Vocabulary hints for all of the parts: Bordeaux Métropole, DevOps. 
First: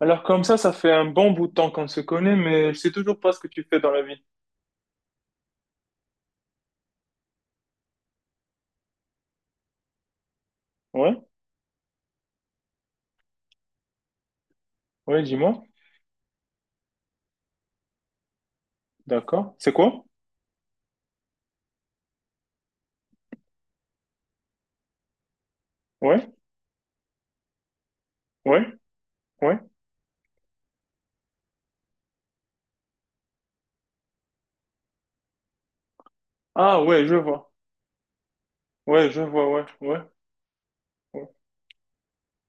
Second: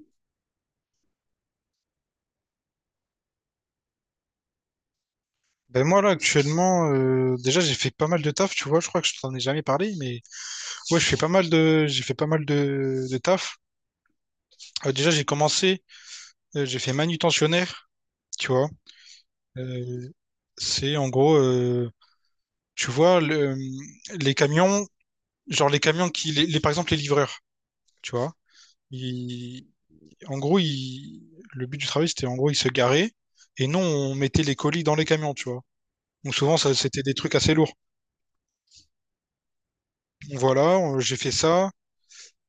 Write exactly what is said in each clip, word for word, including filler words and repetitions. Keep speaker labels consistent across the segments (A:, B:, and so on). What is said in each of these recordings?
A: Alors comme ça, ça fait un bon bout de temps qu'on se connaît, mais je sais toujours pas ce que tu fais dans la vie.
B: Ben moi là actuellement euh, déjà j'ai fait pas mal de taf tu vois je crois que je t'en ai jamais parlé mais ouais je
A: Ouais,
B: fais pas mal de j'ai fait pas mal de, de taf. Euh, déjà
A: ouais,
B: j'ai
A: dis-moi.
B: commencé euh, j'ai fait manutentionnaire tu vois.
A: D'accord. C'est quoi?
B: Euh, c'est en gros euh, tu vois le, les camions, genre les camions
A: Ouais,
B: qui les, les- par exemple les livreurs tu vois
A: ouais, ouais.
B: ils, en gros ils, le but du travail c'était en gros ils se garaient et nous on mettait les colis dans les camions tu vois, donc souvent ça
A: Ah
B: c'était
A: ouais,
B: des
A: je
B: trucs
A: vois.
B: assez lourds.
A: Ouais, je vois, ouais, ouais,
B: Voilà euh, j'ai
A: ouais.
B: fait ça.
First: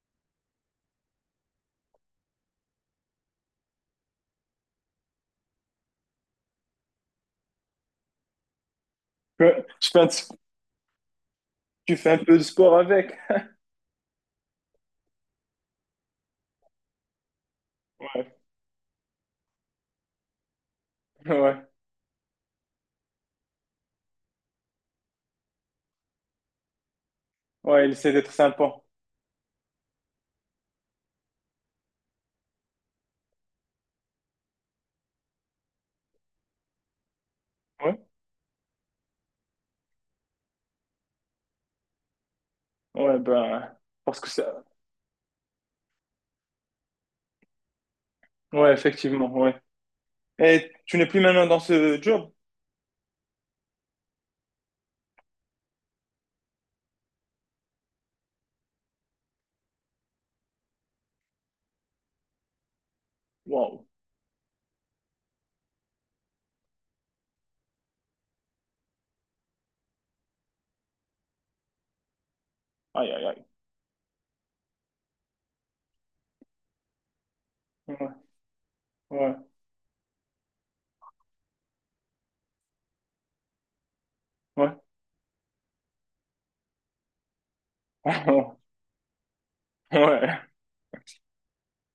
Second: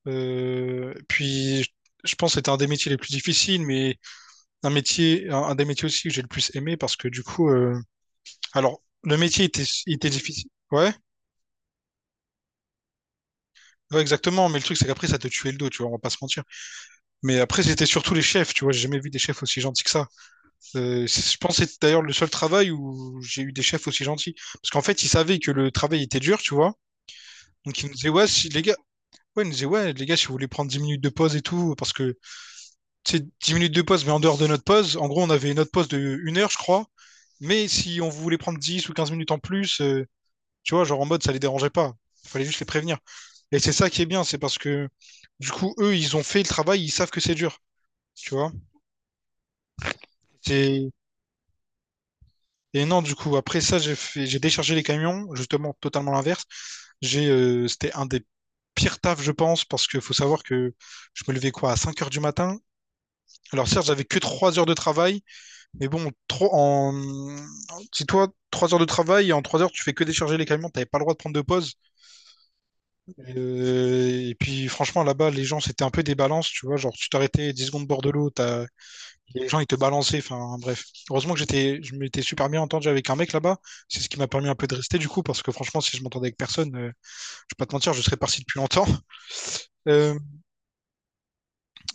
B: Euh, puis, je- pense que c'était un des métiers les plus difficiles, mais un métier, un, un des métiers aussi que j'ai le plus aimé parce que du coup, euh, alors, le métier était,
A: Ouais, Tu
B: il
A: fais un,
B: était
A: petit-
B: difficile. Ouais,
A: tu fais un peu de sport avec.
B: ouais, exactement. Mais le truc, c'est qu'après, ça te tuait le dos, tu vois, on va pas se mentir. Mais après, c'était surtout les chefs, tu vois, j'ai jamais vu des chefs aussi gentils que ça. Euh, c'est- je
A: Ouais, ouais,
B: pense que c'est d'ailleurs le seul travail où j'ai eu des chefs aussi gentils. Parce qu'en fait, ils savaient que le travail était dur, tu vois. Donc,
A: ouais,
B: ils
A: il
B: nous disaient,
A: essaie
B: ouais,
A: d'être
B: si les
A: sympa.
B: gars, ouais, ils nous disaient, ouais, les gars, si vous voulez prendre dix minutes de pause et tout, parce que c'est dix minutes de pause, mais en dehors de notre pause, en gros, on avait notre pause de une heure, je crois. Mais
A: Ouais,
B: si on voulait prendre dix ou quinze minutes en plus, euh, tu vois, genre en mode, ça les dérangeait pas. Il fallait juste les prévenir.
A: ouais,
B: Et c'est
A: ben,
B: ça qui est
A: parce
B: bien,
A: que
B: c'est parce
A: ça.
B: que du coup, eux, ils ont fait le travail, ils savent que c'est dur. Tu vois?
A: Ouais, effectivement, ouais. Et
B: C'est.
A: tu n'es plus maintenant dans ce job?
B: Et non, du coup, après ça, j'ai fait- j'ai déchargé les camions, justement, totalement l'inverse. J'ai, euh, c'était un des pires tafs, je pense, parce qu'il faut savoir que je me levais quoi, à cinq heures du matin. Alors, certes,
A: Wow.
B: j'avais que trois heures de travail, mais bon, trop en... si toi, trois heures de travail, et en trois heures, tu fais que décharger les camions, t'avais pas le droit de prendre de pause.
A: Aïe, aïe, aïe.
B: Euh, Et puis, franchement, là-bas, les gens, c'était un peu des balances, tu vois. Genre, tu t'arrêtais dix secondes bord de
A: Ouais,
B: l'eau, t'as...
A: ouais,
B: les gens, ils te balançaient. Enfin, bref. Heureusement que j'étais... je m'étais super bien entendu avec un mec là-bas. C'est ce qui m'a permis un peu
A: ouais.
B: de rester, du coup, parce que franchement, si je m'entendais avec personne, euh, je vais pas te mentir, je serais parti depuis longtemps. Euh,
A: Ouais.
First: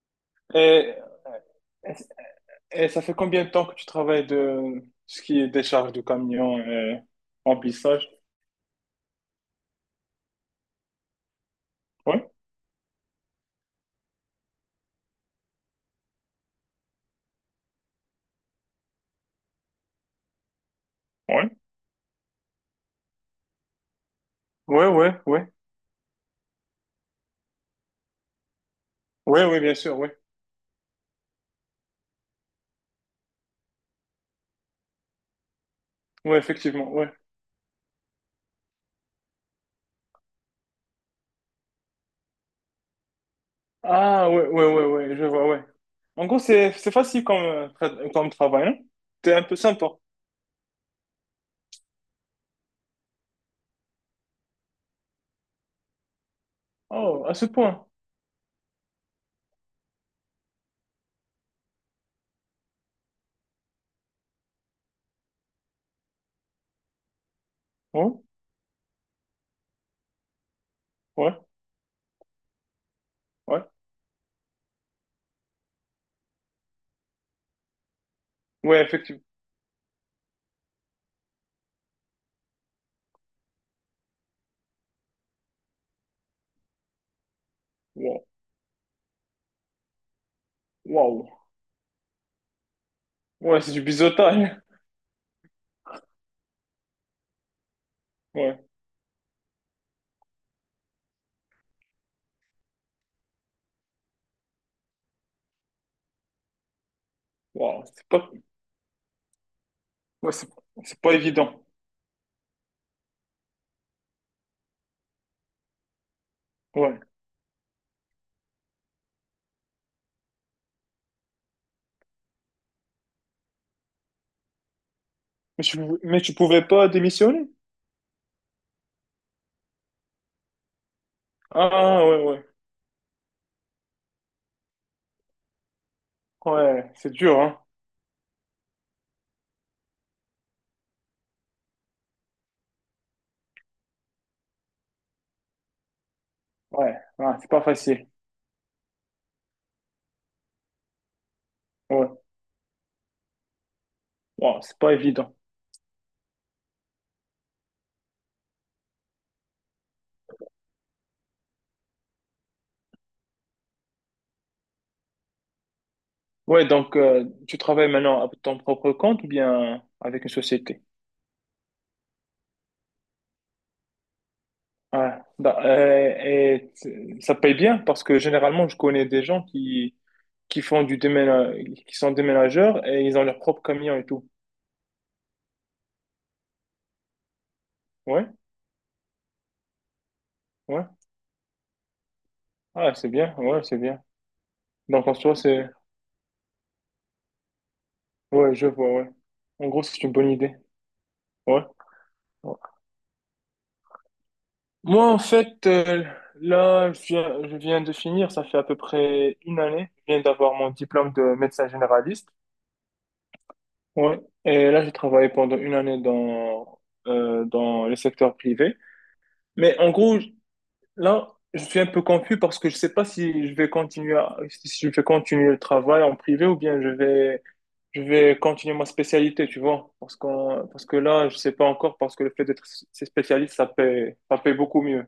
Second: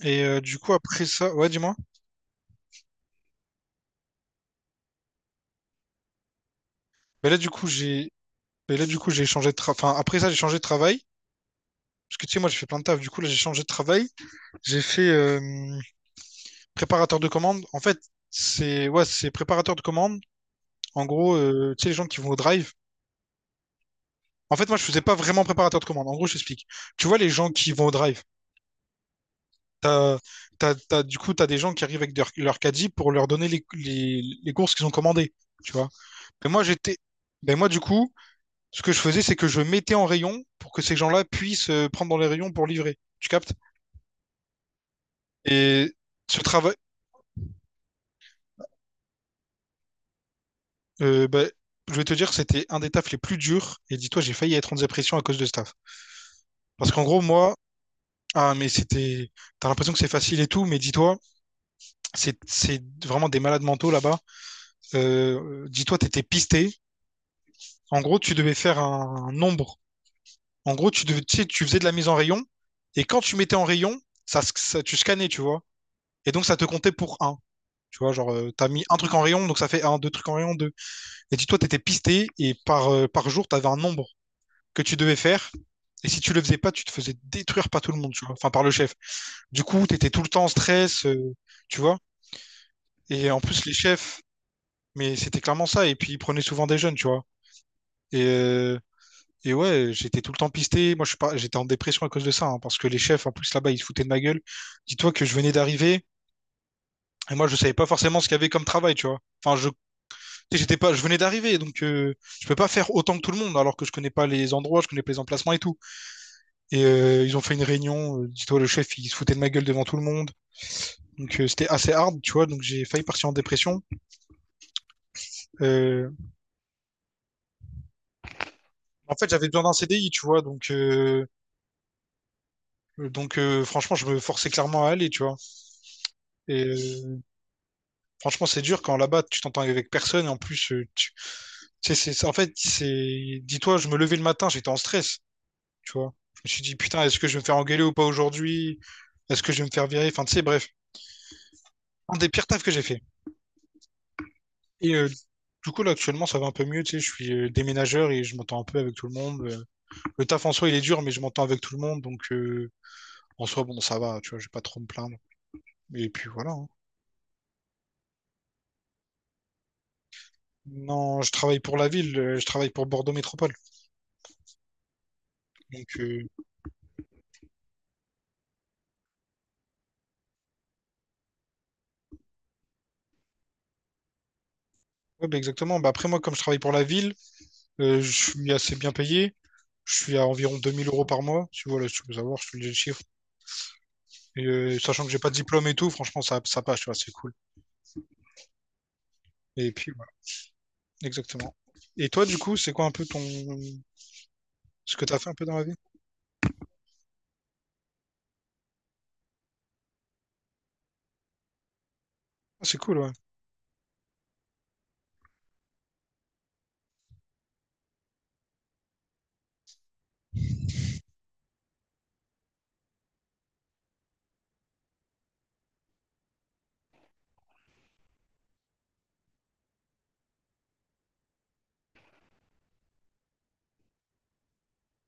B: et euh, du coup,
A: Et...
B: après ça, ouais, dis-moi.
A: Et ça fait combien de temps que tu travailles de ce qui est décharge de camion et
B: Mais là, du coup,
A: remplissage?
B: j'ai. Mais là, du coup, j'ai changé de tra- enfin, après ça, j'ai changé de travail. Parce
A: Oui,
B: que tu sais, moi, j'ai fait plein de taf. Du coup, là, j'ai changé de travail. J'ai fait euh, préparateur de commande. En fait, c'est ouais, c'est préparateur de commande. En gros,
A: oui,
B: euh, tu sais, les gens qui vont au drive. En fait, moi, je
A: oui,
B: faisais
A: oui,
B: pas
A: oui,
B: vraiment préparateur de commande. En gros, je t'explique. Tu vois, les gens qui vont au drive,
A: oui, oui, bien sûr, oui,
B: t'as, t'as, t'as- du coup, tu as des gens qui arrivent avec leur, leur caddie pour leur donner les, les, les courses qu'ils ont commandées. Tu vois.
A: oui,
B: Mais moi,
A: effectivement,
B: j'étais.
A: oui.
B: Ben moi, du coup, ce que je faisais, c'est que je mettais en rayon pour que ces gens-là puissent euh, prendre dans les rayons pour livrer. Tu captes?
A: Ah, oui, oui, oui, oui, je vois, oui.
B: Et
A: En gros,
B: ce
A: c'est
B: travail.
A: c'est facile comme, euh, tra- comme travail, hein? T'es un peu sympa.
B: Euh, bah, je vais te dire que c'était un des tafs les plus durs. Et dis-toi, j'ai failli être en dépression à cause de ce taf. Parce qu'en gros,
A: Oh, à ce
B: moi,
A: point.
B: ah, mais c'était. T'as l'impression que c'est facile et tout, mais dis-toi, c'est c'est vraiment des malades mentaux là-bas. Euh, dis-toi, t'étais pisté. En gros,
A: Oui,
B: tu devais faire un, un nombre. En gros, tu devais,
A: oui,
B: tu sais, tu faisais de la mise en rayon. Et quand tu mettais
A: oui,
B: en rayon, ça, sc- ça- tu scannais, tu vois. Et donc, ça te comptait pour un. Tu vois, genre, euh, t'as
A: oui,
B: mis un truc en
A: effectivement.
B: rayon, donc ça fait un, deux trucs en rayon, deux. Et dis-toi, t'étais pisté et par, euh, par jour, t'avais un nombre que tu devais faire. Et si tu le faisais pas, tu te faisais détruire par tout le monde,
A: Wow,
B: tu vois. Enfin, par le chef. Du coup, tu étais tout le temps en stress,
A: wow.
B: euh, tu vois. Et en
A: Ouais,
B: plus, les
A: c'est du
B: chefs,
A: biseautage.
B: mais c'était clairement ça. Et puis, ils prenaient souvent des jeunes, tu vois. Et,
A: Ouais,
B: euh, et ouais, j'étais tout le temps pisté. Moi, je suis pas, j'étais en dépression à cause de ça, hein, parce que les chefs, en plus, là-bas, ils se foutaient de ma gueule. Dis-toi que je venais d'arriver. Et moi, je savais pas
A: wow, c'est
B: forcément ce
A: pas,
B: qu'il y avait comme travail, tu vois. Enfin, je, tu
A: ouais, c'est
B: sais, j'étais pas,
A: c'est
B: je
A: pas
B: venais d'arriver,
A: évident.
B: donc euh, je peux pas faire autant que tout le monde, alors que je connais pas les endroits, je connais pas les emplacements et tout. Et
A: Ouais.
B: euh, ils ont fait une réunion. euh, Dis-toi, le chef, il se foutait de ma gueule devant tout le monde. Donc euh, c'était assez hard, tu vois. Donc j'ai failli partir en dépression.
A: Mais tu,
B: Euh,
A: mais tu pouvais pas démissionner?
B: en fait, j'avais besoin d'un C D I, tu vois. Donc, euh,
A: Ah, ouais, ouais.
B: donc euh, franchement, je me forçais clairement à aller, tu vois. Et
A: Ouais, c'est
B: euh,
A: dur, hein.
B: franchement, c'est dur quand là-bas, tu t'entends avec personne. Et en plus, euh, tu tu sais, c'est c'est- en fait, c'est. Dis-toi, je me levais le matin, j'étais en stress, tu vois. Je me suis dit,
A: Ouais,
B: putain, est-ce que je
A: ouais,
B: vais me
A: c'est
B: faire
A: pas
B: engueuler ou pas
A: facile.
B: aujourd'hui? Est-ce que je vais me faire virer? Enfin, tu sais, bref,
A: Ouais,
B: un des pires tafs que j'ai fait.
A: Ouais, c'est pas
B: Et euh,
A: évident.
B: du coup, là, actuellement, ça va un peu mieux. Tu sais, je suis euh, déménageur et je m'entends un peu avec tout le monde. Euh, Le taf en soi, il est dur, mais je m'entends avec tout le monde. Donc, euh, en soi, bon, ça va. Tu vois, je vais pas trop me plaindre. Et puis voilà,
A: Ouais,
B: hein.
A: donc euh, tu travailles maintenant à ton propre compte ou bien avec une société?
B: Non, je travaille pour la ville. Euh, je travaille pour Bordeaux Métropole.
A: Ouais. Da-
B: Donc,
A: euh,
B: euh,
A: et t- ça paye bien parce que généralement, je connais des gens qui, qui font du déména- qui sont déménageurs et ils ont leur propre camion et tout.
B: ouais, bah, exactement. Bah, après, moi, comme je travaille pour la ville, euh, je
A: Ouais,
B: suis assez bien payé. Je suis à environ deux
A: ouais.
B: mille euros par mois. Tu vois, là, si tu veux savoir, je te dis le
A: Ah,
B: chiffre.
A: c'est bien, ouais, c'est bien.
B: Et, euh, sachant
A: Donc
B: que
A: en
B: j'ai pas de
A: soi,
B: diplôme
A: c'est.
B: et tout, franchement, ça, ça passe. Tu vois, c'est cool.
A: Ouais, je vois, ouais. En
B: Et
A: gros,
B: puis,
A: c'est
B: voilà,
A: une bonne idée.
B: exactement.
A: Ouais.
B: Et toi, du coup, c'est quoi un peu ton, ce que
A: Moi, en
B: t'as fait un peu dans la
A: fait,
B: vie?
A: euh, là, je viens, je viens de finir, ça fait à peu près une année, je viens d'avoir mon diplôme de médecin généraliste.
B: Ah, c'est cool, ouais.
A: Ouais. Et là, j'ai travaillé pendant une année dans, euh, dans le secteur privé. Mais en gros, je- là, je suis un peu confus parce que je sais pas si je vais continuer, à- si je vais continuer le travail en privé ou bien je vais, je vais continuer ma spécialité, tu vois. Parce qu'on, parce que là, je sais pas encore parce que le fait d'être spécialiste, ça paye ça paye beaucoup mieux.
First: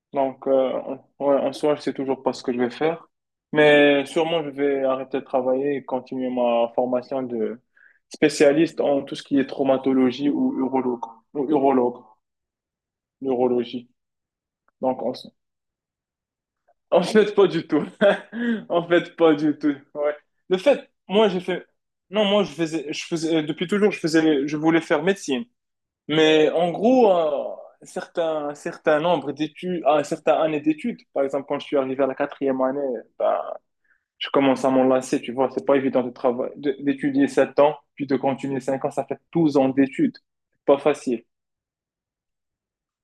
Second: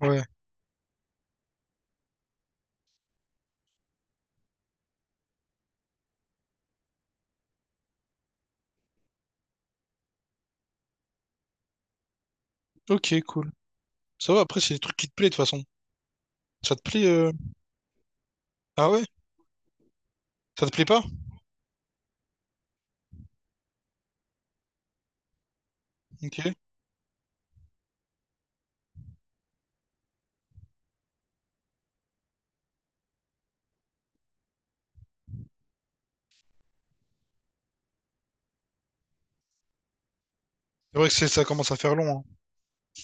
B: Ouais.
A: Donc, euh, en ouais, en soi, je sais toujours pas ce que je vais faire. Mais sûrement, je vais arrêter de travailler et continuer ma formation de spécialiste en tout ce qui est traumatologie ou urologue. Ou urologue,
B: Ok, cool.
A: neurologie.
B: Ça va, après, c'est des trucs
A: Donc,
B: qui te
A: en,
B: plaisent, de toute façon. Ça te
A: en
B: plaît, euh,
A: fait, pas du tout. En
B: ah ouais?
A: fait, pas du tout. Ouais. Le
B: Ça te plaît
A: fait,
B: pas?
A: moi, j'ai fait. Non, moi, je faisais, je faisais, euh, depuis toujours, je faisais, je voulais faire médecine.
B: Ok.
A: Mais
B: C'est
A: en gros, euh, un certain, un certain nombre d'études, un certain année d'études, par exemple, quand je suis arrivé à la quatrième année, ben, je commence à m'enlacer, tu vois, c'est pas évident de travailler, de- d'étudier sept ans, puis de continuer cinq ans, ça fait douze ans d'études. C'est Pas
B: vrai que
A: facile.
B: c'est, ça commence à faire long, hein.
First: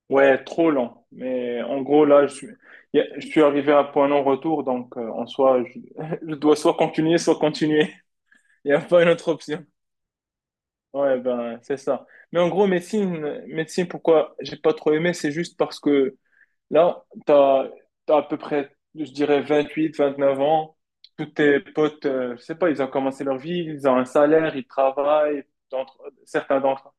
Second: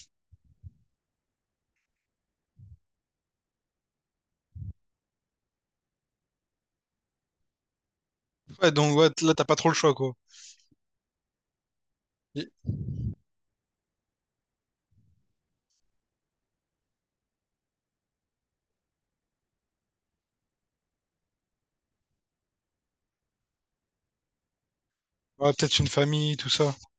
A: Ouais, trop lent. Mais en gros, là, je suis, y a- je suis arrivé à un point non-retour, donc euh, en soi, je, je dois soit continuer, soit continuer. Il
B: Ouais,
A: n'y a
B: donc,
A: pas une
B: ouais, t-
A: autre
B: là, t'as pas
A: option.
B: trop le choix, quoi.
A: Ouais, ben, c'est ça. Mais en
B: Et-
A: gros, médecine, médecine, pourquoi j'ai pas trop aimé, c'est juste parce que Là, tu as, à peu près, je dirais, vingt-huit vingt-neuf ans. Tous tes potes, euh, je sais pas, ils ont commencé leur vie, ils ont un salaire, ils travaillent.
B: ouais, peut-être une
A: D'entre-
B: famille, tout
A: certains
B: ça.
A: d'entre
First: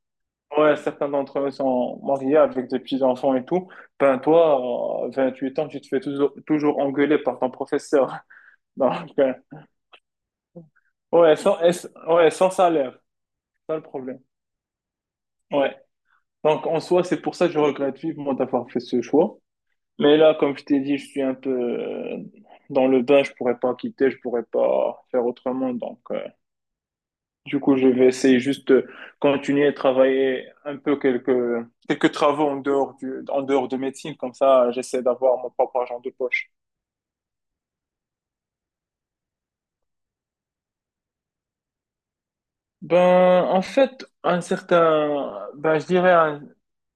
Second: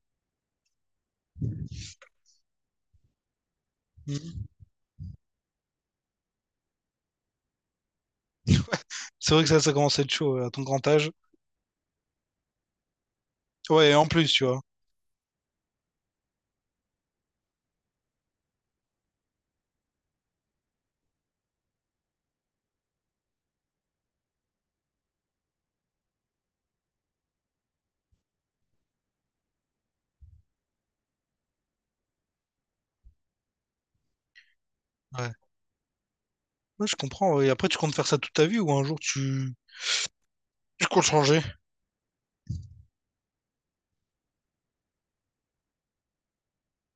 A: ouais, certains d'entre eux sont mariés avec des petits-enfants et tout. Ben,
B: Mhm.
A: toi, à huit ans, tu te fais toujours, toujours engueuler par ton professeur. Donc,
B: C'est
A: euh,
B: vrai que ça, ça commence à être chaud, ouais, à ton grand âge.
A: Ouais, sans, et- ouais, sans salaire, c'est ça le
B: Ouais, et en
A: problème.
B: plus, tu vois.
A: Ouais. Donc en soi, c'est pour ça que je regrette vivement d'avoir fait ce choix. Mais là, comme je t'ai dit, je suis un peu euh, dans le bain, je pourrais pas quitter, je pourrais pas faire autrement. Donc, euh, du coup, je vais essayer juste de continuer à travailler un peu quelques, quelques travaux en dehors du, en dehors de médecine. Comme ça, j'essaie
B: Ouais.
A: d'avoir mon propre argent de poche.
B: Ouais, je comprends, ouais. Et après, tu comptes faire ça toute ta vie ou un jour, tu... Tu comptes changer?
A: Ben, en fait, un certain, ben, je dirais un-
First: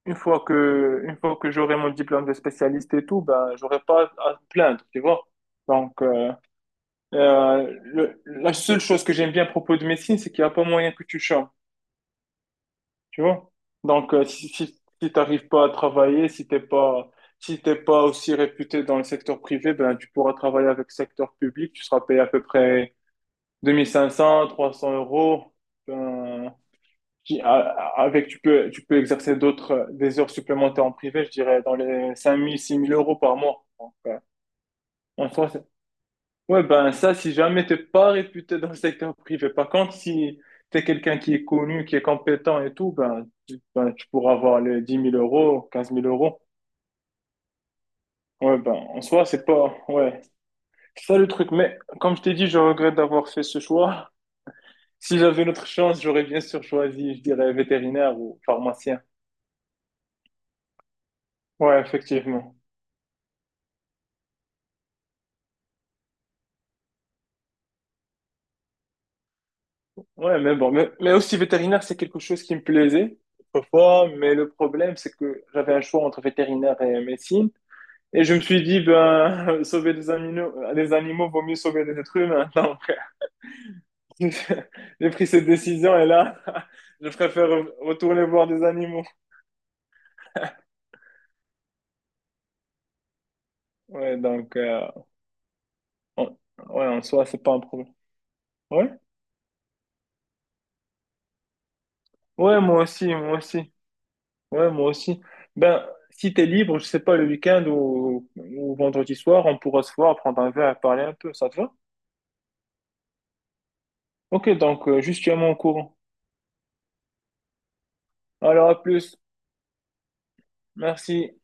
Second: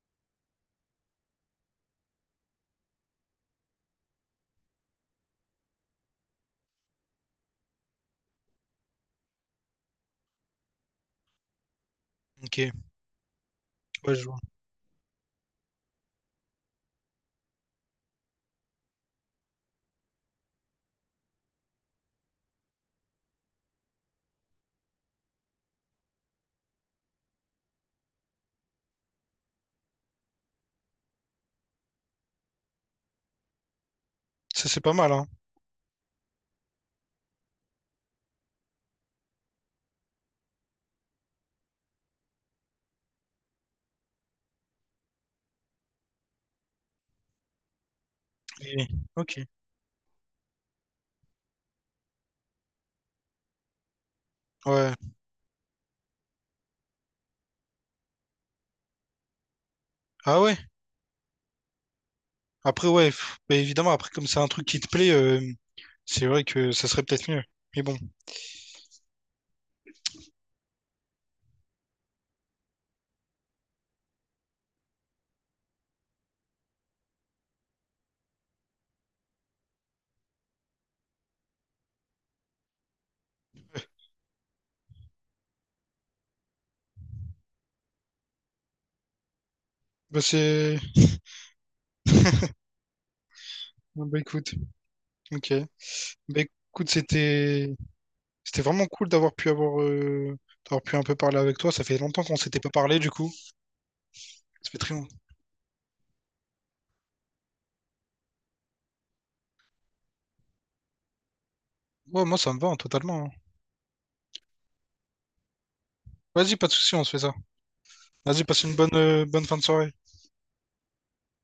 A: une fois que, une fois que j'aurai mon diplôme de spécialiste et tout, ben, j'aurai pas à me plaindre, tu vois. Donc, euh, Euh, le- la seule chose que j'aime bien à propos de médecine, c'est qu'il n'y a pas moyen que tu changes,
B: Ok.
A: tu vois. Donc,
B: Ouais, je
A: euh,
B: vois.
A: si, si, si t'arrives pas à travailler, si t'es pas, si t'es pas aussi réputé dans le secteur privé, ben, tu pourras travailler avec le secteur public, tu seras payé à peu près deux mille cinq cents, trois cents euros. Ben, qui- a- a- avec, tu peux, tu peux exercer d'autres, euh, des heures supplémentaires en privé, je dirais, dans les cinq mille, six mille euros par mois. Donc, euh,
B: Ça, c'est pas mal, hein.
A: en soi. Ouais, ben ça, si jamais t'es pas réputé dans le secteur privé. Par contre, si t'es quelqu'un qui est connu, qui est compétent et tout, ben tu, ben, tu pourras avoir les dix mille euros, quinze mille euros. Ouais, ben
B: Et-
A: en soi,
B: ok.
A: c'est pas. Ouais, c'est ça le truc. Mais comme je t'ai dit, je regrette d'avoir fait ce choix.
B: Ouais.
A: Si j'avais une autre chance, j'aurais bien sûr choisi, je dirais, vétérinaire ou pharmacien.
B: Ah ouais?
A: Ouais, effectivement.
B: Après, ouais, pff, bah, évidemment, après, comme c'est un truc qui te plaît... euh, c'est vrai que ça serait peut-être mieux. Mais bon,
A: Ouais, mais bon, mais, mais aussi vétérinaire, c'est quelque chose qui me plaisait autrefois, mais le problème, c'est que j'avais un choix entre vétérinaire et médecine. Et je me suis dit, ben, sauver des animaux, des animaux, vaut mieux sauver des êtres humains. Donc, j'ai pris cette décision et là, je préfère retourner voir des animaux.
B: bah c'est... ah
A: Ouais,
B: bah écoute,
A: donc, euh,
B: ok.
A: en-
B: Bah
A: ouais,
B: écoute,
A: en soi, c'est pas un
B: c'était...
A: problème.
B: C'était vraiment
A: Ouais,
B: cool d'avoir pu avoir... euh, d'avoir pu un peu parler avec toi. Ça fait longtemps qu'on s'était
A: ouais,
B: pas
A: moi
B: parlé,
A: aussi,
B: du coup.
A: moi aussi.
B: Ça
A: Ouais,
B: fait
A: moi
B: très longtemps.
A: aussi. Ben, si t'es libre, je sais pas, le week-end ou, ou vendredi soir, on pourra se voir, prendre un verre, parler un peu, ça te va?
B: Ouais, moi, ça me va, hein, totalement, hein.
A: Ok, donc, euh, juste tiens-moi au courant.
B: Vas-y, pas de souci, on se fait ça. Vas-y, passe
A: Alors,
B: une
A: à
B: bonne,
A: plus.
B: euh, bonne fin de soirée.
A: Merci.